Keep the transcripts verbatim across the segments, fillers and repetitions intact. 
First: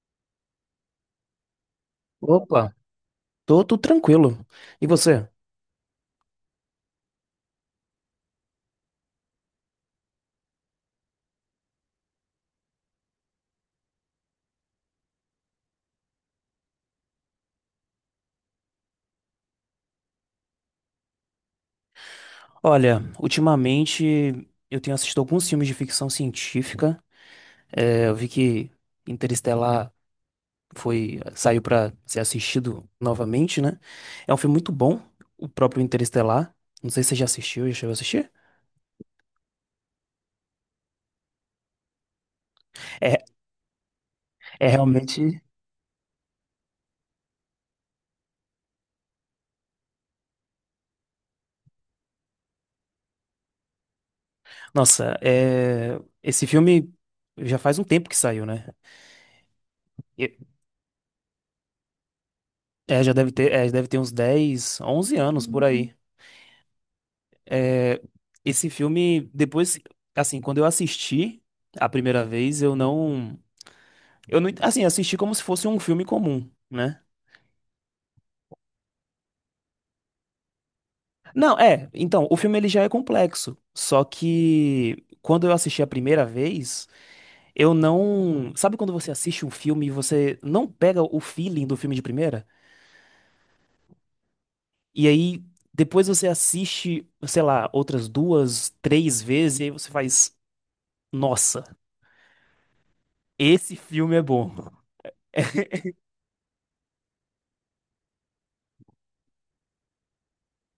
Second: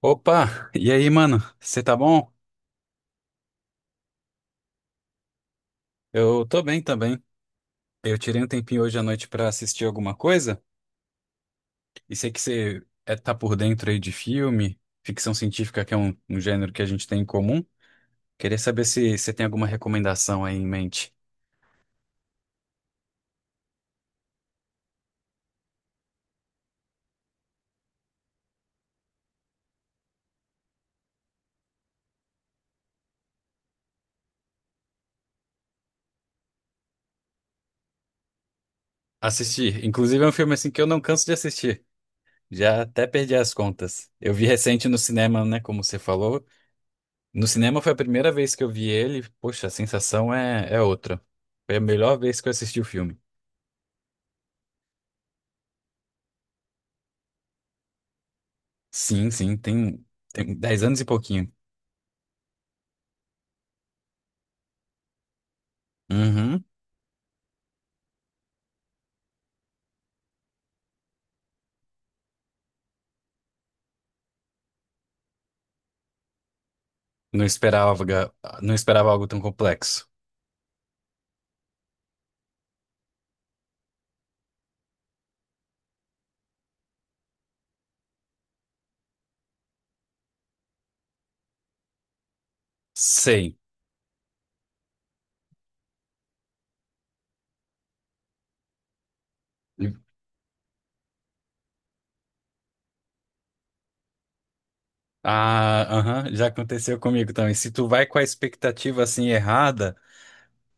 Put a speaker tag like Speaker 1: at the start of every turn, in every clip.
Speaker 1: Opa, e aí, mano? Você tá bom?
Speaker 2: Opa, tô, tô tranquilo. E você?
Speaker 1: Eu tô bem também. Eu tirei um tempinho hoje à noite pra assistir alguma coisa e sei que você é, tá por dentro aí de filme, ficção científica, que é um, um gênero que a gente tem em comum. Queria saber se você tem alguma recomendação aí em mente.
Speaker 2: Olha, ultimamente eu tenho assistido alguns filmes de ficção científica. É, eu vi que Interestelar foi, saiu pra ser assistido novamente, né? É um filme muito bom, o próprio Interestelar. Não sei se você já assistiu, já chegou a assistir?
Speaker 1: Assistir, inclusive é um filme assim que eu não canso de assistir. Já até
Speaker 2: É,
Speaker 1: perdi as contas. Eu vi
Speaker 2: é
Speaker 1: recente no
Speaker 2: realmente.
Speaker 1: cinema, né? Como você falou. No cinema foi a primeira vez que eu vi ele. Poxa, a sensação é, é outra. Foi a melhor vez que eu assisti o filme.
Speaker 2: Nossa, é, esse filme já faz um tempo que saiu, né?
Speaker 1: Sim, sim, tem,
Speaker 2: E-
Speaker 1: tem dez anos e pouquinho.
Speaker 2: É, já deve ter, é, deve ter uns dez, onze anos por aí.
Speaker 1: Uhum.
Speaker 2: É, esse filme, depois, assim, quando eu assisti a primeira vez, eu não, eu não, assim, assisti como se fosse um filme comum, né?
Speaker 1: Não esperava, não esperava algo tão complexo.
Speaker 2: Não, é, então, o filme ele já é complexo, só que quando eu assisti a primeira vez, eu não, sabe quando você assiste um filme e você não pega o feeling do filme de primeira?
Speaker 1: Sei.
Speaker 2: E aí depois você assiste, sei lá, outras duas, três vezes e aí você faz, nossa, esse filme é bom.
Speaker 1: Ah, aham, já aconteceu comigo também. Se tu vai com a expectativa assim errada,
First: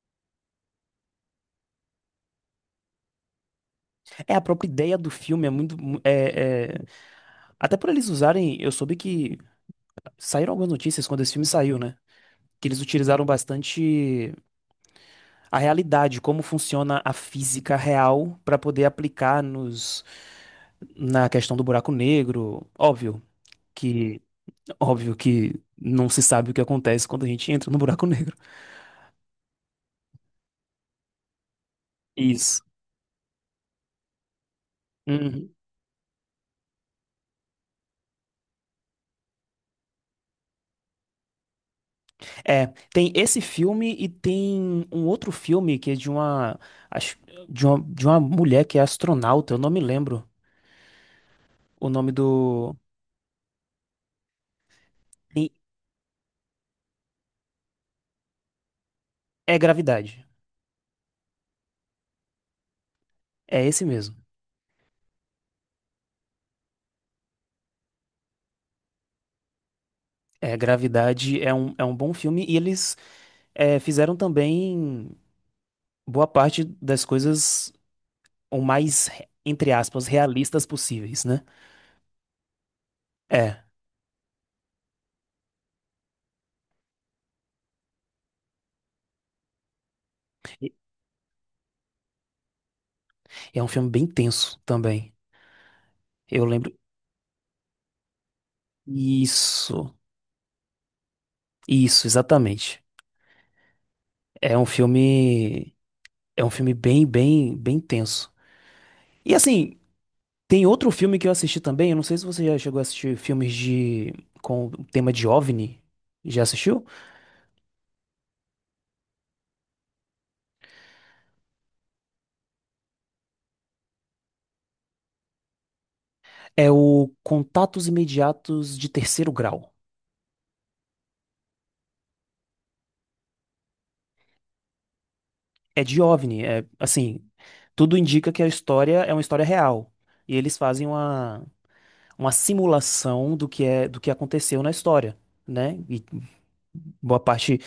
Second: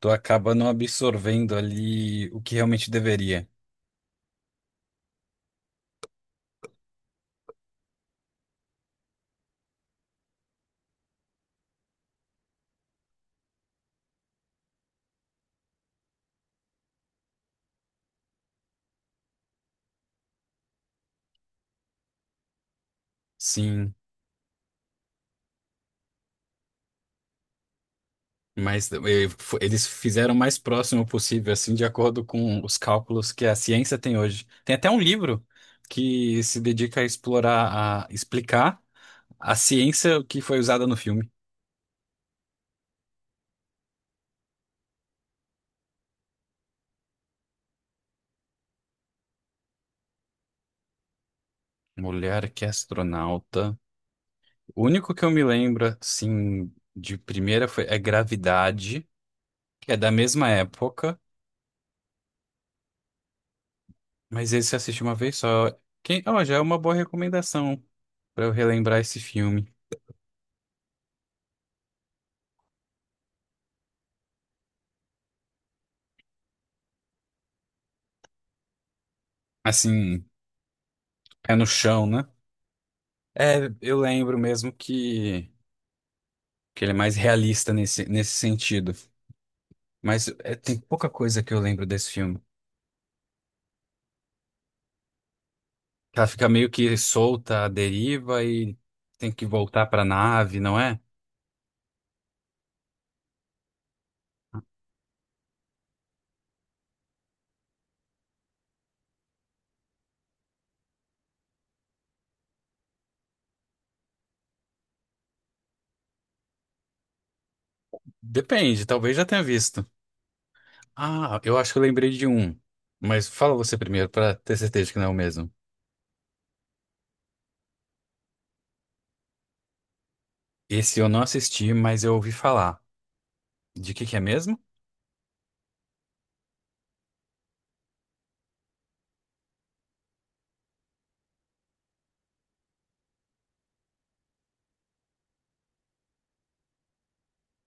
Speaker 1: tu acaba não absorvendo ali o que realmente deveria.
Speaker 2: É, a própria ideia do filme é muito. mu- É, é- Até por eles usarem. Eu soube que saíram algumas notícias quando esse filme saiu, né? Que eles utilizaram bastante a realidade, como funciona a física real, pra poder aplicar nos... na questão do buraco negro. Óbvio
Speaker 1: Sim,
Speaker 2: que. Óbvio que não se sabe o que acontece quando a gente entra no buraco negro.
Speaker 1: mas eh, fo- eles fizeram o mais próximo possível, assim, de acordo
Speaker 2: Isso.
Speaker 1: com os cálculos que a ciência tem hoje. Tem até um livro
Speaker 2: Uhum.
Speaker 1: que se dedica a explorar, a explicar a ciência que foi usada no filme.
Speaker 2: É, tem esse filme e tem um outro filme que é de uma, acho, de uma, de uma mulher que é astronauta, eu não me lembro o nome
Speaker 1: Mulher que é
Speaker 2: do.
Speaker 1: astronauta. O único que eu me
Speaker 2: e-
Speaker 1: lembro, assim, de primeira foi é Gravidade,
Speaker 2: É
Speaker 1: que é da
Speaker 2: Gravidade.
Speaker 1: mesma época,
Speaker 2: É esse mesmo.
Speaker 1: mas esse eu assisti uma vez só. Quem, ó, já é uma boa recomendação pra eu relembrar esse filme.
Speaker 2: É, Gravidade é um, é um bom filme e eles é, fizeram também boa parte das coisas o mais, re- entre aspas,
Speaker 1: Assim,
Speaker 2: realistas possíveis, né?
Speaker 1: é no chão, né?
Speaker 2: É.
Speaker 1: É, eu lembro mesmo que, que ele é mais realista nesse, nesse sentido. Mas é,
Speaker 2: E-
Speaker 1: tem pouca coisa que eu lembro desse filme.
Speaker 2: É um filme bem tenso também.
Speaker 1: Ela
Speaker 2: Eu
Speaker 1: fica meio
Speaker 2: lembro.
Speaker 1: que solta à deriva e tem que voltar
Speaker 2: Isso,
Speaker 1: pra nave, não é?
Speaker 2: isso, exatamente. É um filme. É um filme bem, bem, bem tenso. E assim, tem outro filme que eu assisti também. Eu não sei se você já chegou a assistir filmes de com o tema de O V N I. Já assistiu?
Speaker 1: Depende, talvez já tenha visto. Ah, eu acho que eu lembrei de um. Mas fala você primeiro, pra ter certeza que não é o mesmo.
Speaker 2: É o Contatos Imediatos de Terceiro Grau.
Speaker 1: Esse eu não assisti, mas eu ouvi falar. De que que é mesmo?
Speaker 2: É de O V N I. É assim, tudo indica que a história é uma história real. E eles fazem uma, uma simulação do que é do que aconteceu na história, né? E boa parte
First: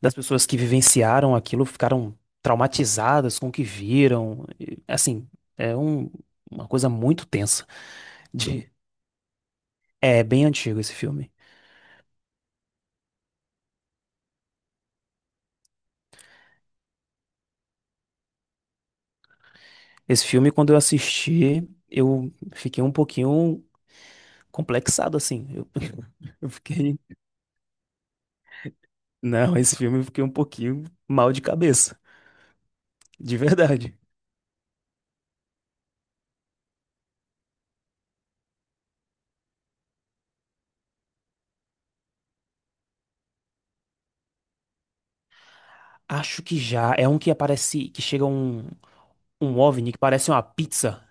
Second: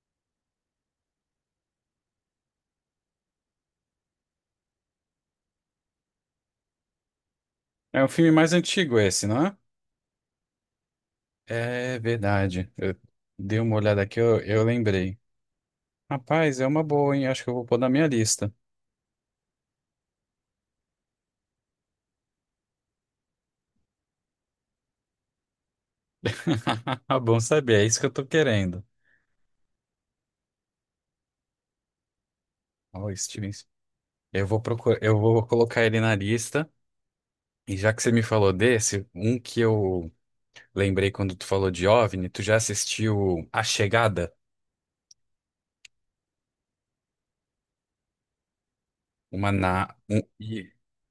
Speaker 2: das pessoas que vivenciaram aquilo ficaram traumatizadas com o que viram. E, assim, é um- uma coisa muito tensa.
Speaker 1: É o filme mais
Speaker 2: De-
Speaker 1: antigo esse, não é?
Speaker 2: É bem antigo esse filme.
Speaker 1: É verdade. Eu dei uma olhada aqui, eu, eu lembrei. Rapaz, é uma boa, hein? Acho que eu vou pôr na minha lista.
Speaker 2: Esse filme, quando eu assisti, eu fiquei um pouquinho complexado, assim. Eu, eu fiquei.
Speaker 1: Bom saber, é isso que eu tô querendo.
Speaker 2: Não, esse filme eu fiquei um pouquinho mal de cabeça.
Speaker 1: Ó,
Speaker 2: De
Speaker 1: Steven.
Speaker 2: verdade.
Speaker 1: Eu vou procurar, eu vou colocar ele na lista. E já que você me falou desse, um que eu lembrei quando tu falou de O V NI, tu já assistiu A Chegada?
Speaker 2: Acho que já. É um que aparece. Que chega um,
Speaker 1: Uma
Speaker 2: um O V N I
Speaker 1: na...
Speaker 2: que
Speaker 1: um-
Speaker 2: parece uma
Speaker 1: e-
Speaker 2: pizza.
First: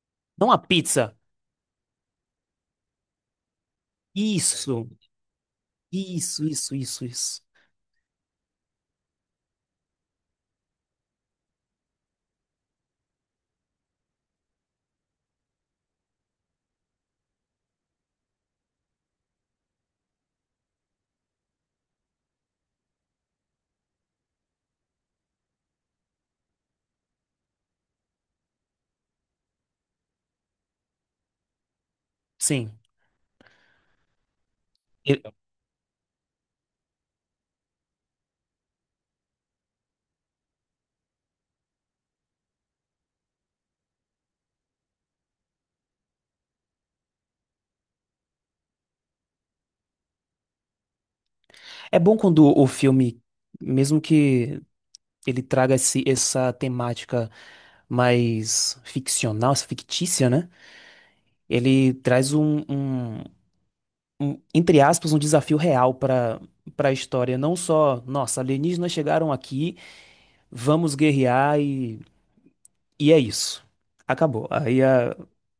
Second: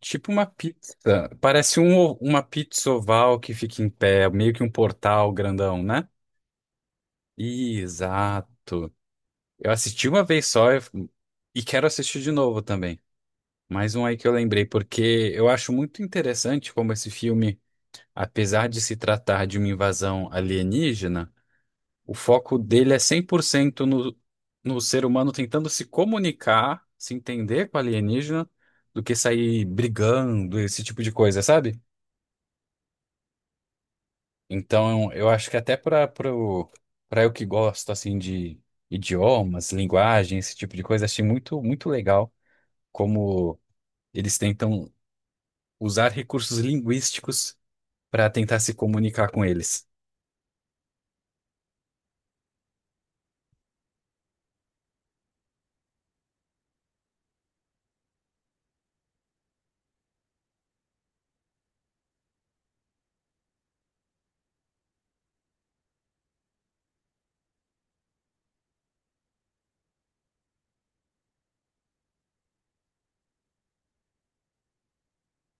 Speaker 1: Tipo uma
Speaker 2: Não uma
Speaker 1: pizza.
Speaker 2: pizza.
Speaker 1: Parece um, uma pizza oval que fica em pé, meio que um
Speaker 2: Isso.
Speaker 1: portal grandão, né?
Speaker 2: Isso, isso, isso, isso.
Speaker 1: Exato. Eu assisti uma vez só eu f- e quero assistir de novo também. Mais um aí que eu lembrei, porque eu acho muito interessante como esse filme, apesar de se tratar de uma invasão alienígena, o foco dele é cem por cento no, no ser humano tentando se comunicar, se entender com o alienígena, do que sair brigando, esse tipo de coisa, sabe?
Speaker 2: Sim.
Speaker 1: Então,
Speaker 2: E-
Speaker 1: eu acho que até para para eu que gosto assim de idiomas, linguagem, esse tipo de coisa, achei muito muito legal como eles tentam usar recursos linguísticos para tentar se comunicar com eles.
Speaker 2: É bom quando o filme, mesmo que ele traga esse, essa temática mais ficcional, essa fictícia, né? Ele traz um, um- um, entre aspas, um desafio real para para a história. Não só, nossa, alienígenas chegaram aqui, vamos guerrear e, e é isso. Acabou. Aí a-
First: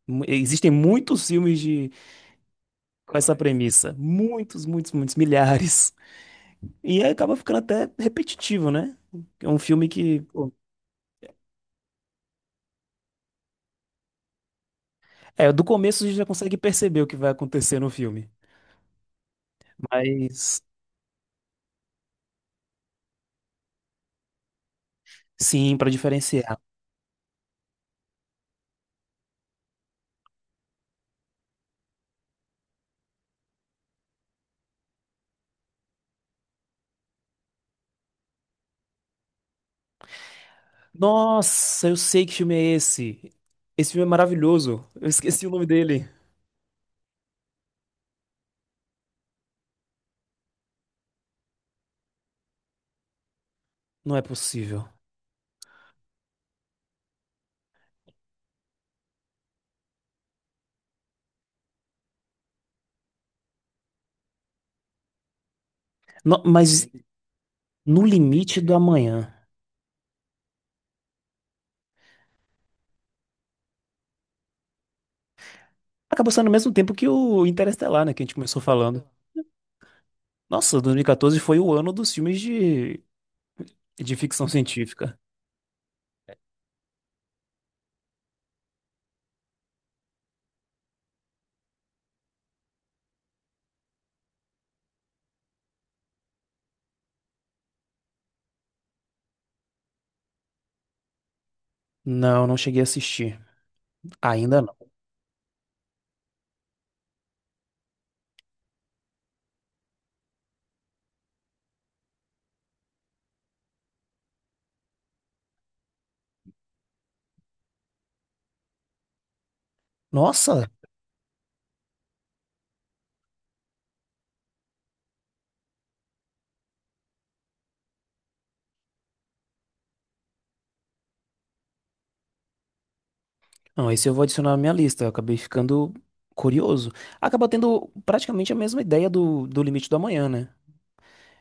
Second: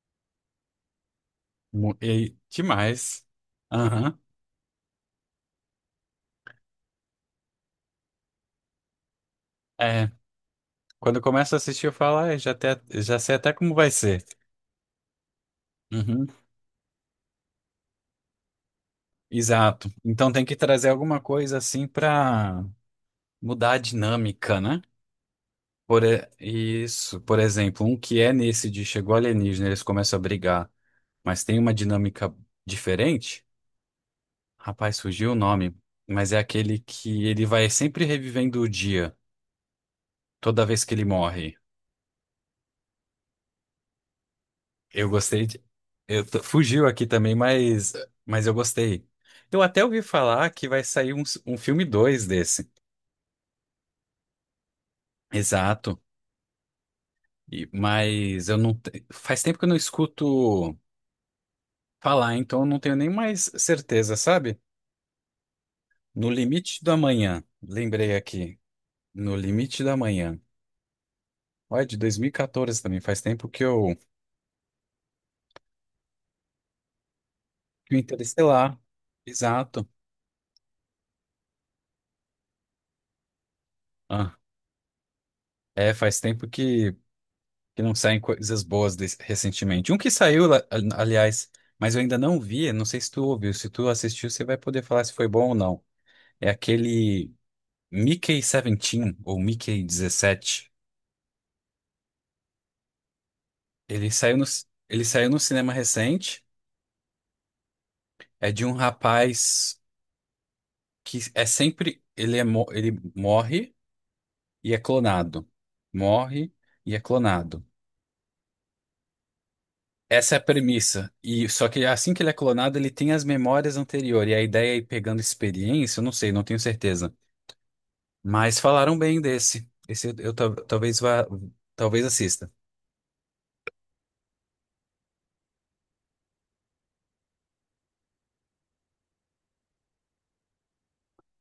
Speaker 2: mu- existem muitos filmes de,
Speaker 1: Mu- E que
Speaker 2: com
Speaker 1: mais?
Speaker 2: essa premissa.
Speaker 1: Aham.
Speaker 2: Muitos, muitos, muitos, milhares. E aí acaba ficando até repetitivo, né? É um filme
Speaker 1: É,
Speaker 2: que. Pô,
Speaker 1: quando eu começo a assistir, eu falo, ah, já, até, já sei até como vai ser.
Speaker 2: é, do começo a gente
Speaker 1: Uhum,
Speaker 2: já consegue perceber o que vai acontecer no filme.
Speaker 1: exato. Então tem que
Speaker 2: Mas,
Speaker 1: trazer alguma coisa assim pra mudar a dinâmica, né?
Speaker 2: sim, pra
Speaker 1: Por, e-
Speaker 2: diferenciar.
Speaker 1: isso, por exemplo, um que é nesse de chegou alienígena, eles começam a brigar, mas tem uma dinâmica diferente. Rapaz, surgiu o nome, mas é aquele que ele vai sempre revivendo o dia, toda vez que ele morre.
Speaker 2: Nossa, eu sei que filme é esse. Esse filme é maravilhoso.
Speaker 1: Eu
Speaker 2: Eu
Speaker 1: gostei
Speaker 2: esqueci o
Speaker 1: de...
Speaker 2: nome dele.
Speaker 1: eu tô- fugiu aqui também, mas... mas eu gostei. Eu até ouvi falar que vai sair um, um filme dois desse.
Speaker 2: Não é possível.
Speaker 1: Exato. E- Mas eu não. te- faz tempo que eu não escuto falar, então eu não tenho nem mais certeza, sabe? No
Speaker 2: No-
Speaker 1: Limite
Speaker 2: mas
Speaker 1: do Amanhã.
Speaker 2: No
Speaker 1: Lembrei aqui.
Speaker 2: Limite do Amanhã.
Speaker 1: No Limite do Amanhã. Olha, de dois mil e quatorze também. Faz tempo que eu.
Speaker 2: Acabou sendo ao mesmo tempo que o
Speaker 1: Que o
Speaker 2: Interestelar, né? Que a gente começou
Speaker 1: Interestelar.
Speaker 2: falando.
Speaker 1: Exato.
Speaker 2: Nossa, dois mil e quatorze foi o ano dos filmes de, de
Speaker 1: Ah,
Speaker 2: ficção científica.
Speaker 1: é, faz tempo que. Que não saem coisas boas des- recentemente. Um que saiu, la- aliás, mas eu ainda não vi, não sei se tu ouviu, se tu assistiu, você vai poder falar se foi bom ou não. É aquele Mickey dezessete ou Mickey Dezessete.
Speaker 2: Não, não cheguei a assistir.
Speaker 1: Ele saiu no,
Speaker 2: Ainda
Speaker 1: ci-
Speaker 2: não.
Speaker 1: ele saiu no cinema recente, é de um rapaz que é sempre, ele é, mo- ele morre e é clonado. Morre e é clonado. Essa é a
Speaker 2: Nossa!
Speaker 1: premissa. E só que assim que ele é clonado, ele tem as memórias anteriores. E a ideia é ir pegando experiência, eu não sei, não tenho certeza. Mas falaram bem desse. Esse eu, eu tal- talvez vá, talvez assista.
Speaker 2: Não, esse eu vou adicionar na minha lista. Eu acabei ficando curioso. Acaba tendo praticamente a mesma ideia do, do Limite do Amanhã, né?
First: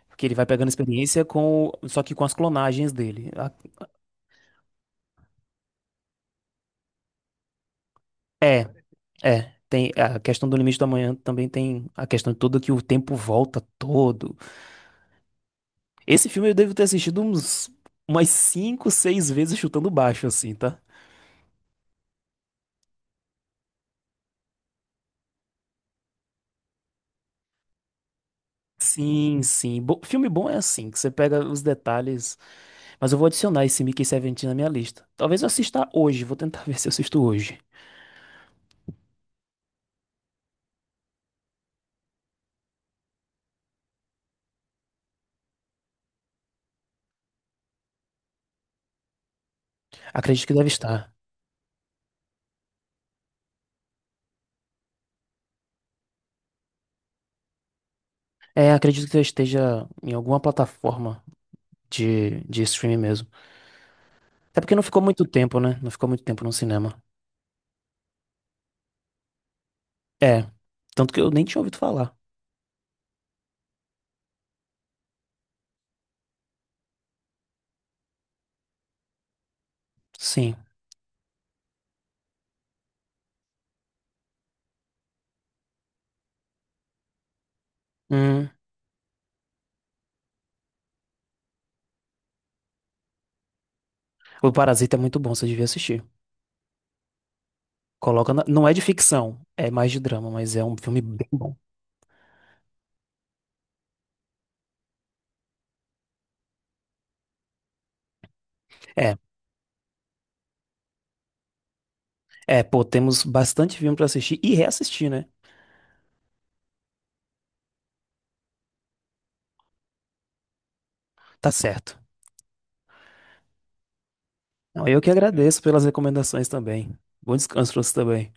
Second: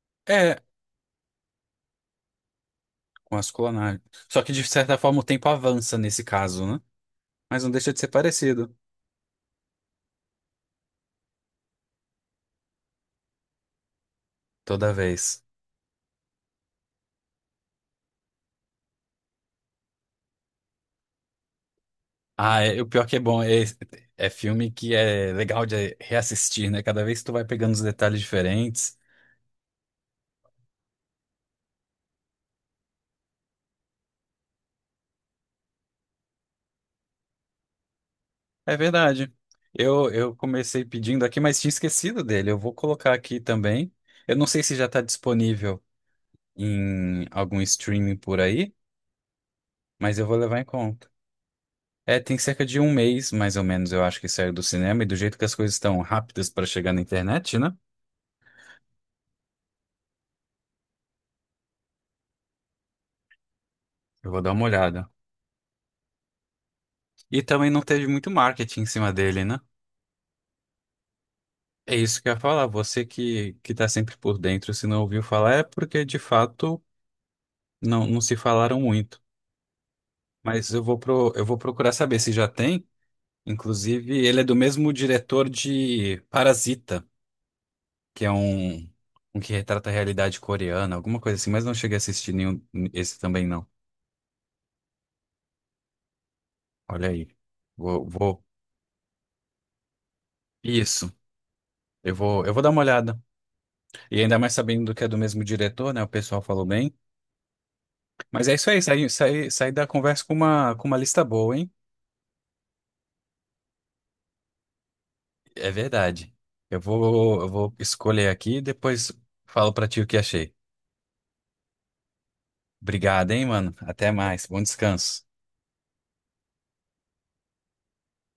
Speaker 2: Porque ele vai
Speaker 1: É,
Speaker 2: pegando experiência com, só que com as clonagens dele.
Speaker 1: com as
Speaker 2: A-
Speaker 1: clonagens. Só que de certa forma o tempo avança nesse caso, né? Mas não deixa de ser
Speaker 2: É,
Speaker 1: parecido
Speaker 2: é. Tem a questão do Limite do Amanhã também tem a questão toda que o tempo volta todo.
Speaker 1: toda vez.
Speaker 2: Esse filme eu devo ter assistido uns umas cinco, seis vezes chutando baixo, assim, tá?
Speaker 1: Ah, é, o pior que é bom é, é filme que é legal de reassistir, né? Cada vez tu vai pegando os detalhes diferentes.
Speaker 2: Sim, sim. Bo- filme bom é assim, que você pega os detalhes. Mas eu vou adicionar esse Mickey dezessete na minha lista. Talvez eu assista hoje, vou tentar ver se eu assisto hoje.
Speaker 1: É verdade. Eu, eu comecei pedindo aqui, mas tinha esquecido dele. Eu vou colocar aqui também. Eu não sei se já está disponível em algum streaming por aí, mas eu vou
Speaker 2: Acredito que
Speaker 1: levar em
Speaker 2: deve
Speaker 1: conta.
Speaker 2: estar.
Speaker 1: É, tem cerca de um mês, mais ou menos, eu acho que saiu do cinema, e do jeito que as coisas estão rápidas para chegar na internet, né?
Speaker 2: É, acredito que eu esteja em alguma plataforma de, de streaming mesmo.
Speaker 1: Eu vou dar
Speaker 2: Até
Speaker 1: uma
Speaker 2: porque não ficou
Speaker 1: olhada.
Speaker 2: muito tempo, né? Não ficou muito tempo no cinema.
Speaker 1: E também não teve muito marketing em cima dele, né?
Speaker 2: É, tanto que eu nem tinha ouvido
Speaker 1: É
Speaker 2: falar.
Speaker 1: isso que eu ia falar. Você que, que tá sempre por dentro, se não ouviu falar, é porque de fato não, não se falaram muito.
Speaker 2: Sim.
Speaker 1: Mas eu vou pro, eu vou procurar saber se já tem. Inclusive, ele é do mesmo diretor de Parasita, que é
Speaker 2: Hum,
Speaker 1: um, um que retrata a realidade coreana, alguma coisa assim, mas não cheguei a assistir nenhum esse também, não.
Speaker 2: o Parasita é muito bom, você devia assistir.
Speaker 1: Olha aí. Vou,
Speaker 2: Coloca na-
Speaker 1: vou.
Speaker 2: Não é de ficção, é mais de drama, mas é um filme
Speaker 1: Isso.
Speaker 2: bem bom.
Speaker 1: Eu vou, eu vou dar uma olhada. E ainda mais sabendo que é do mesmo diretor, né? O pessoal falou bem. Mas é isso aí, saí,
Speaker 2: É,
Speaker 1: saí, saí da conversa com uma, com uma lista boa, hein?
Speaker 2: é, pô, temos bastante filme pra assistir e reassistir, né?
Speaker 1: É verdade. Eu vou, eu vou escolher aqui e depois falo pra ti o que achei.
Speaker 2: Tá certo.
Speaker 1: Obrigado, hein, mano. Até mais. Bom
Speaker 2: Não, eu que
Speaker 1: descanso.
Speaker 2: agradeço pelas recomendações também. Bom descanso para você também.